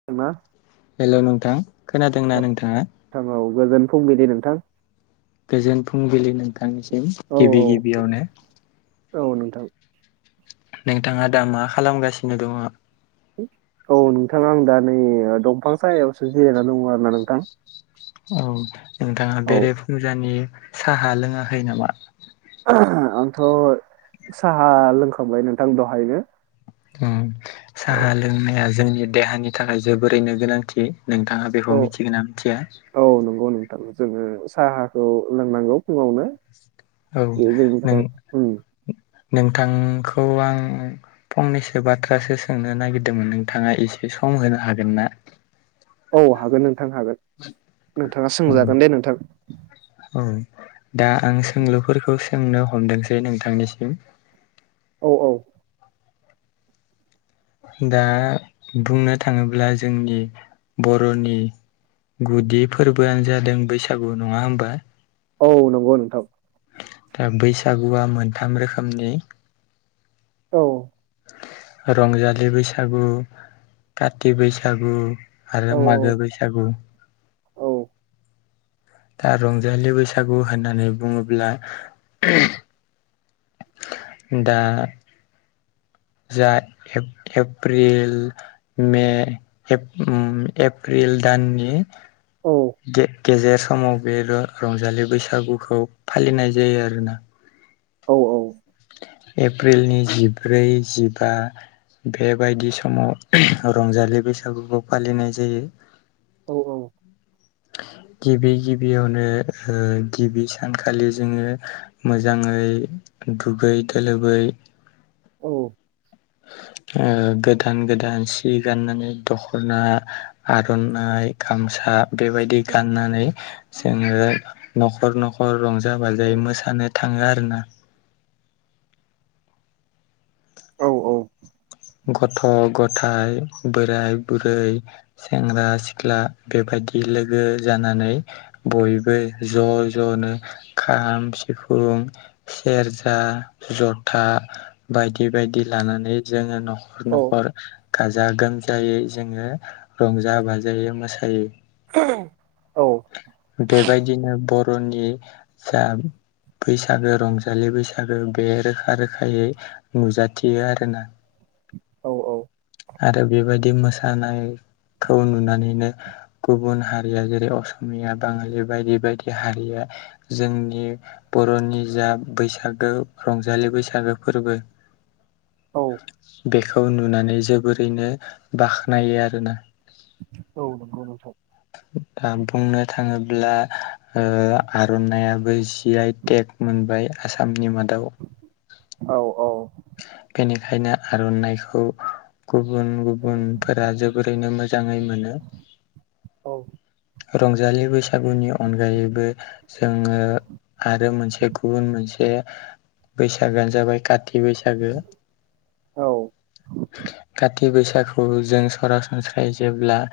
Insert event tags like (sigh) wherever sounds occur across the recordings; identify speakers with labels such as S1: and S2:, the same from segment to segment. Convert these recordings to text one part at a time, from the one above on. S1: (unintelligible)
S2: हेल' नोंथां खोनादों
S1: औ
S2: ना नोंथाङा?
S1: नोंथां औ गोजोन फंबिलि नोंथां।
S2: गोजोन फुंबिलि नोंथांनिसिम
S1: औ
S2: गिबि
S1: औ
S2: गिबियावनो।
S1: औ नोंथां।
S2: नोंथाङा दा मा खालामगासिनो दङ?
S1: औ नोंथां आं दा नै दंफां सायावसो जिरायनानै दङ आरो ना नोंथां।
S2: औ नोंथाङा
S1: औ
S2: बेरे फुंजानि साहा लोङाखै नामा?
S1: आंथ' साहा लोंखांबाय नोंथां दहायनो। औ
S2: साहा लोंनाया जोंनि देहानि थाखाय जोबोरैनो गोनांथि नोंथाङा
S1: औ
S2: बेखौ मिथिगोन ना मिथिया?
S1: औ नंगौ नोंथां जोंङो साहाखौ लोंनांगौ फुङावनो।
S2: औ नों
S1: (unintelligible)
S2: नोंथांखौ आं फंनैसो बाथ्रासो सोंनो नागिरदोंमोन नोंथाङा एसे सम होनो हागोन ना?
S1: औ हागोन नोंथां हागोन नोंथाङा सोंजागोन दे नोंथां।
S2: औ दा आं सोंलुफोरखौ सोंनो हमदोंसै नोंथांनिसिम।
S1: औ औ
S2: दा बुंनो थाङोब्ला जोंनि बर'नि गुदि फोरबोआनो जादों बैसागु नङा होनोमबा
S1: औ नंगौ नोंथां‌।
S2: दा बैसागुआ मोनथाम रोखोमनि
S1: औ
S2: रंजालि बैसागु काथि बैसागु आरो
S1: औ
S2: मागो बैसागु
S1: औ
S2: दा रंजालि बैसागु होननानै बुङोब्ला दा जा एफ-एप्रिल मे एफ उम एप्रिल दाननि
S1: औ
S2: गे-गेजेर समाव बे र-रंजालि बैसागुखौ फालिनाय जायो आरोना।
S1: औ औ
S2: एप्रिलनि जिब्रै जिबा बेबायदि समाव रंजालि बैसागुखौ फालिनाय जायो।
S1: औ औ
S2: गिबि गिबियावनो ओ गिबि सानखालि जोङो मोजाङै दुगै थोलोबै
S1: औ
S2: ओ गोदान गोदान सि गाननानै दख'ना आर'नाइ गामसा बेबायदि गाननानै जोङो न'खर न'खर रंजा बाजायै मोसानो थाङो आरोना।
S1: औ औ
S2: गथ' गथाय बोराय बुरै सेंग्रा सिख्ला बेबायदि लोगो जानानै बयबो ज' ज'नो खाम सिफुं सेरजा जथा बायदि बायदि लानानै जोङो न'खर
S1: औ
S2: न'खर गाजा गोमजायै जोङो रंजा बाजायै मोसायो।
S1: औ
S2: बेबायदिनो बर'नि जा बैसागो रंजालि बैसागो बे रोखा रोखायै नुजाथियो आरोना।
S1: औ औ
S2: आरो बेबायदि मोसानायखौ नुनानैनो गुबुन हारिया जेरै असमिया बाङालि बायदि बायदि हारिया जोंनि बर'नि जा बैसागो रंजालि बैसागो फोरबो
S1: औ
S2: बेखौ नुनानै जोबोरैनो बाख्नायो आरोना।
S1: औ नंगौ नोंथां
S2: दा बुंनो थाङोब्ला ओ आर'नायइाबो जि आइ टेक मोनबाय आसामनि मादाव
S1: औ औ
S2: बेनिखायनो आर'नाइखौ गुबुन गु बुनफोरा जोबोरैनो मोजाङै मोनो।
S1: औ
S2: रंजालि बैसागुनि अनगायैबो जोङो आरो मोनसे गुबुन मोनसे बैसागुआनो जाबाय का थि बैसागो
S1: औ
S2: काति बैसागुखौ जों सरासनस्रायै जेब्ला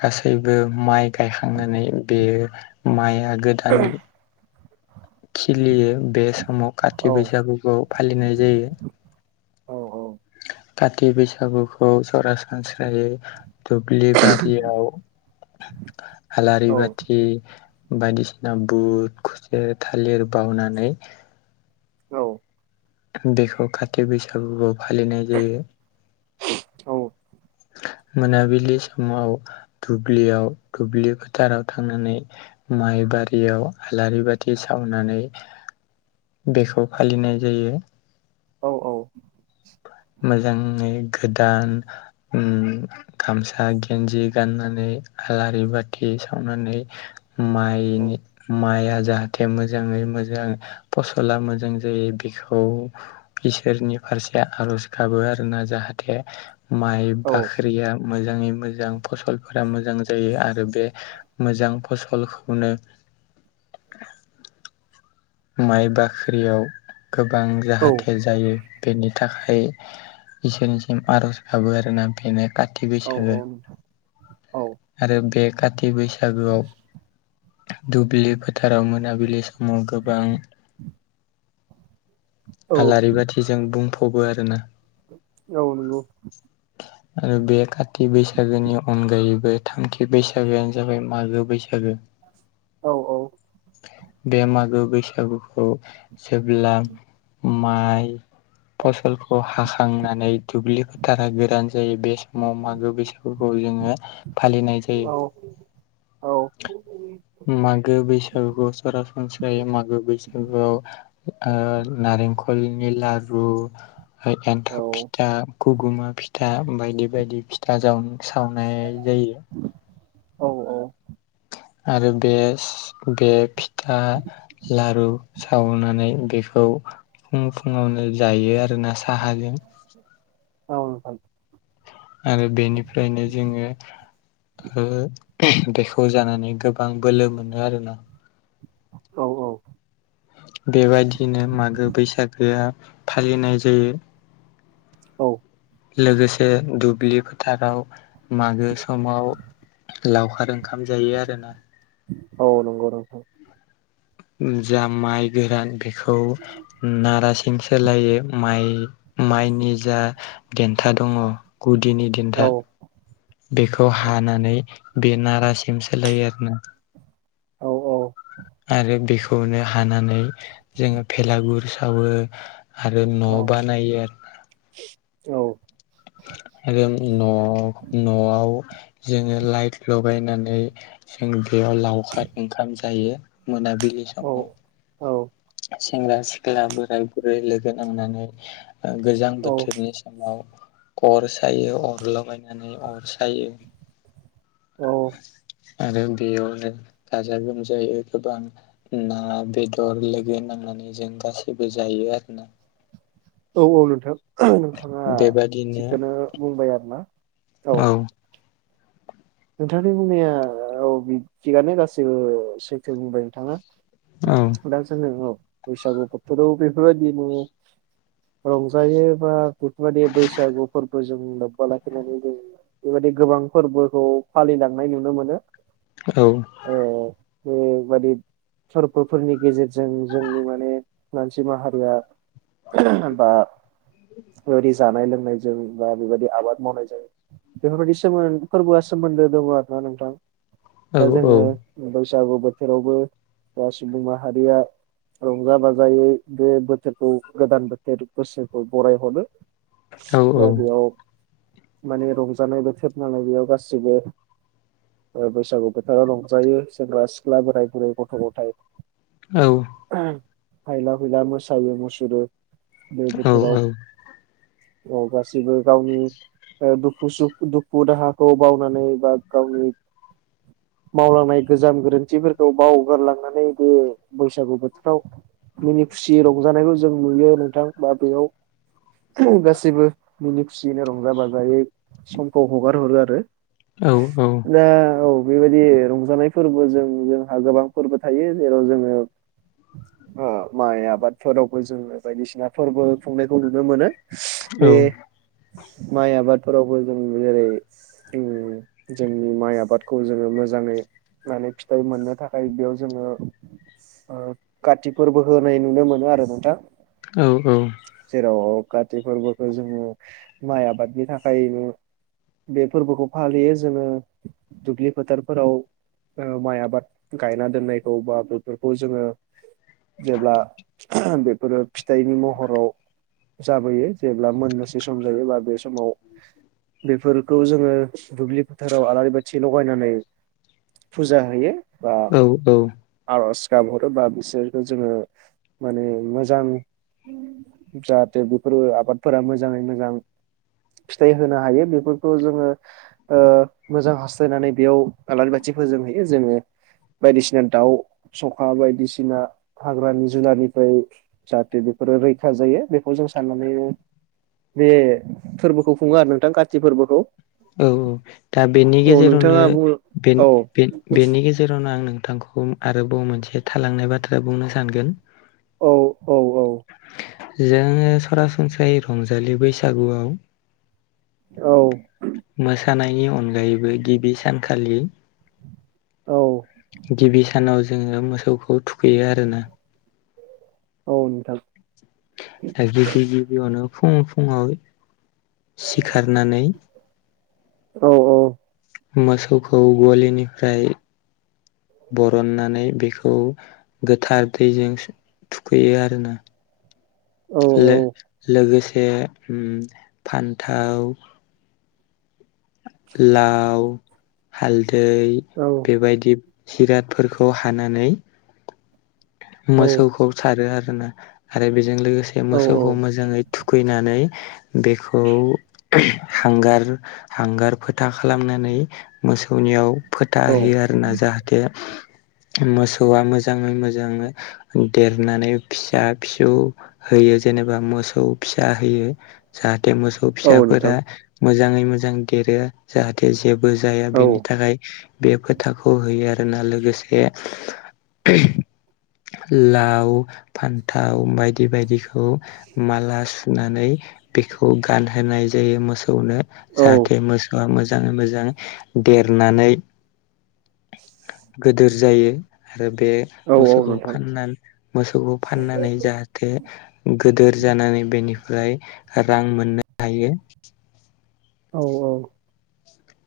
S2: गासैबो माइ गायखांनानै बेयो माइआ गोदान खिलियो बे समाव
S1: औ
S2: काथि बैसागुखौ फालिनाय जायो।
S1: औ औ
S2: काति बैसागुखौ सरासनस्रायै दुब्लि बारियाव आलारि
S1: औ
S2: बाथि बायदिसिना बुट खुसेर थालिर बावनानै
S1: औ
S2: बेखौ काथि बैसागुआव फालिनाय जायो। मोनाबिलि समाव दुब्लियाव दुब्लि फोथाराव थांनानै माइ बारियाव आलारि बाथि सावनानै बेखौ फालिनाय जायो।
S1: औ औ
S2: मोजाङै गोदान ओम गामसा गेन्जि गाननानै आलारि बाथि सावनानै माइनि माइ आ जा थे मोजाङै मोजां फसला मोजां जायो बेखौ इसोरनि फारसे आर'ज गाबो आरोना जाहाथे माइ बाख्रिया मोजाङै मोजां फसलफोरा मोजां जायो आरो बे मोजां फसलखौनो माइ बाख्रियाव गोबां जाहाथे जायो बेनि थाखाय इसोरनिसिम आर'ज गाबो आरोना बेनो काति बैसागो
S1: औ नोंथां औ औ
S2: आरो बे काति बैसागोआव दुब्लि फोथाराव मोनाबिलि समाव गोबां
S1: (inaudible)
S2: आलारि बाथिजों बुंफबो आरोना।
S1: औ नंगौ।
S2: (inaudible) आरो बे काति बैसागोनि अनगायैबो थामथि बैसागोआनो जाबाय मागो बैसागो (inaudible)
S1: औ औ
S2: बे मागो बैसागुखौ जेब्ला माइ फसलखौ हाखांनानै दुब्लि फोथारा गोरान जायो बे समाव मागो बैसागु फोरखौ जोङो फालिनाय जायो। मागो बैसागुखौ सरासनस्रायै मागो बैसागुआव ओ नारेंखलनि लारु एन्थाब फिथा खगुमा फिथा बायदि बायदि फिथाव सावनाय जायो।
S1: औ औ
S2: आरो बे बे फिथा लारु सावनानै बेखौ फुं फुङावनो जायो आरोना साहाजों
S1: औ
S2: आरो बेनिफ्रायनो जोङो ओ बेखौ जानानै गोबां बोलो मोनो आरोना।
S1: औ औ।
S2: बेबायदिनो मागो बैसागोआ फालिनाय जायो।
S1: औ।
S2: लोगोसे दुब्लि फोथाराव मागो समाव लावखार ओंखाम जायो आरोना।
S1: औ नंगौ नंगौ।
S2: जा माइ गोरान बेखौ नारासिं सोलायो माइ माइनि जा देन्था दङ गुदिनि
S1: औ
S2: देन्था बेखौ हानानै बे नारासिम सोलायो आरो ना।
S1: औ
S2: आरो बेखौ बुनो हानानै जोङो भेलागुर सावो आरो न' बानायो आरो। आरो न' न'आव जोङो लाइट लगायनानै जों बेयाव लावखार ओंखाम जायो मोनाबिलि समाव।
S1: औ
S2: सेंग्रा सिख्ला बोराय बुरै लोगो नांनानै ओ गोजां
S1: औ
S2: बोथोरनि समाव अर सायो अर लगायनानै अर सायो।
S1: औ
S2: आरो बेयावनो गाजा गोमजायै गोबां ना बेदर लोगो नांनानै जों गासैबो जायो आरो ना।
S1: औ औ नोंथां नोंथाङा
S2: बेबादिनो
S1: थिगखौनो बुंबाय आरोना।
S2: औ।
S1: नोंथांनि बुंनाया औ बि थिगानो गासैबो सैथो बुंबाय नोंथाङा।
S2: औ
S1: दा जोङो बैसागु बोथोराव बेफोरबायदि नों रंजायो बा बेफोर बादि बैसागु फोरबो जों लोब्बा लाखिनानै जों बेबायादि गोबां फोरबोखौ फालिलांनाय नुनो मोनो।
S2: औ।
S1: औ बेबादि फोरबोफोरनि गेजेरजों जोंनि माने मानसि माहारिआ बा बेबायदि जानाय लोंनायजों बा बेबायदि आबाद मावनायजों बेफोरबायदि सोमोन फोरबोआ सोमोन्दो दङ आरोना नोंथां
S2: औ
S1: दा जोङो बैसागु बोथोरावबो दा सुबुंं माहारिया रंजा बाजायै बे बोथोरखौ गोदान बोथोर बोसोरखौ बरायहरो।
S2: औ
S1: दा बेयाव माने रंजानाय बोथोर नालाय बेयाव गासिबो ओ बैसागु बोथोराव रंजायो सेंग्रा सिख्ला बोराय बुरै गथ' गथाय
S2: औ।
S1: हायला हुयला मोसायो मुसुरो बे
S2: औ
S1: बोथोराव औ गासिबो गावनि ओ दुखु सुखु दुखु दाहा खौ बावनानै बा गावनि मावलांनाय गोजाम गोरोन्थिफोरखौ बावगारलांनानै बे बैसागु बोथोराव मिनि खुसियै रंजानायखौ जों नुयो नोंथां बा बेयाव गासैबो मिनि खुसियैनो रंजा बाजायै समखौ हगार हरो आरो।
S2: औ औ।
S1: दा औ बेबायदि रंजानाय फोरबोजों जोंहा गोबां फोरबो थायो जेराव जोङो
S2: (unintelligible)
S1: ओ माइ आबादफोरावबो जोङो बायदिसिना फोरबो खुंनायखौ नुनो मोनो। बे माइ आबादफोरावबो जों जेरै जों जोंनि माइ आबादखौ जोङो मोजाङै माने फिथाइ मोननो थाखाय बेयाव जोङो काति फोरबो होनाय नुनो मोनो आरो नोंथां।
S2: औ औ।
S1: जेराव काति फोरबोखौ जोङो माइ आबादनि थाखायनो बे फोरबोखौ फालियो जोङो दुब्लि फोथारफोराव ओ माइ आबाद गायना दोननायखौ बा बेफोरखौ जोङो जेब्ला बेफोरो फिथाइनि महराव जाबोयो जेब्ला मोननोसै सम जायोबा बे समाव बेफोर खौ जोङो दुब्लि फोथाराव आलारि बाथि लगायनानै फुजा हैयो। बा
S2: औ औ
S1: आरज गाबहरो बा बिसोरखौ जोङो माने मोजां जाहाथे बेफोरो आबादफोरा मोजाङै मोजां फिथाइ होनो हायो बेफोर खौ जोङो ओ मोजां हास्थायनानै बेयाव आलारि बाथि फोजोंहैयो जोङो बायदिसिना दाउ सखा बायदिसिना हाग्रानि जुनारनिफ्राय जाहाथे बेफोरो रैखा जायो बेखौ जों साननानै बे फोरबोखौ खुङो आरो नोंथां काति फोरबोखौ
S2: औ औ दा बेनि
S1: औ
S2: गेजेरावनो
S1: नोंथाङा बुं
S2: बेनि
S1: औ
S2: बे बेनि गेजेरावनो आं नोंथांखौ आरोबाव मोनसे थालांनाय बाथ्रा बुंनो सानगोन
S1: औ औ औ
S2: जोङो सरासनस्रायै रंजालि बैसागुआव
S1: औ
S2: मोसानायनि अनगायैबो गिबि सानखालि
S1: औ
S2: गिबि सानाव जोङो मोसौखौ थुखैयो आरो ना
S1: औ नोंथा
S2: आरो गिबि गिबियावनो फुुं फुङाव सिखारनानै
S1: औ औ
S2: मोसौखौ गलिनिफ्राय बरननानै बेखौ गोथार दैजों थुखैयो आरो ना
S1: औ
S2: लो लोगोसे फान्थाव लाव हालदै
S1: औ
S2: बदि हिरादफोरखौ हानानै मोसौखौ सारो आरोन आरो बेजों लोगोसे
S1: औ
S2: मोसौखौ मोजाङै थुखैनानै बेखौ हांगार हांगार फोथा खालामनानै मोसौनियाव फोथा हैयो आरोना जाहाथे मोसौआ मोजाङै मोजाङै देरनानै फिसा फिसौ होयो जेनेबा मोसौ फिसा होयो जाहाथे मोसौ
S1: औ नोंथां
S2: फिसाफोरा मोजाङै मोजां देरो जाहाथे जेबो जाया
S1: औ
S2: बेनि थाखाय बे फोथाखौ होयो आरोना लोगोसे लाव फान्थाव बायदि बायदिखौ माला सुनानै बेखौ गानहोनाय जायो मोसौनो
S1: औ
S2: जाहाथे मोसौआ मोजाङै मोजां देरनानै गिदोर जायो आरो बे
S1: औ औ
S2: मोसौखौ
S1: नोंथां
S2: फाना मोसौखौ फाननानै जाहाथे गोदोर जानानै बेनिफ्राय रां मोननो हायो
S1: औ औ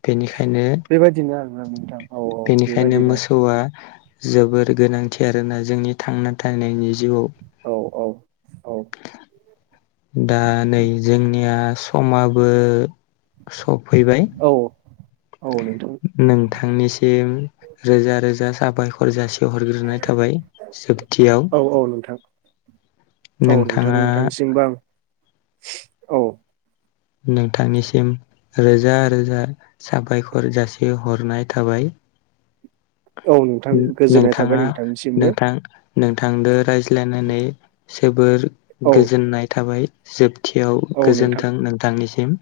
S2: बेनिखायनो
S1: बेबायदिनो आरो नोंथां औ औ
S2: बेनिखायनो
S1: बेबायदिनो
S2: मोसौआ जोबोर गोनांथि आरोना जोंनि थांना थानायनि जिउआव
S1: औ औ औ
S2: दा नै जोंनिया समाबो सफैबाय
S1: औ औ
S2: नोंथांनिसिम रोजा रोजा साबाय खर जासि हरग्रोनाय थाबाय जोबथियाव।
S1: औ औ नोंथां। औ नोंथां
S2: नोंथाङा
S1: (unintelligible) औ।
S2: नोंथांनिसिम रोजा रोजा साबायखर जासिहरनाय थाबाय।
S1: औ नोंथां गोजोननाय थाबाय
S2: नोंथाङा
S1: नोंथांनिसिमबो
S2: नोंथां नोंथांदो रायज्लायनानै जोबोर
S1: औ
S2: गोजोननाय थाबाय। जोबथियाव
S1: औ नोंथां
S2: गोजोन्थों नोंथांनिसिम।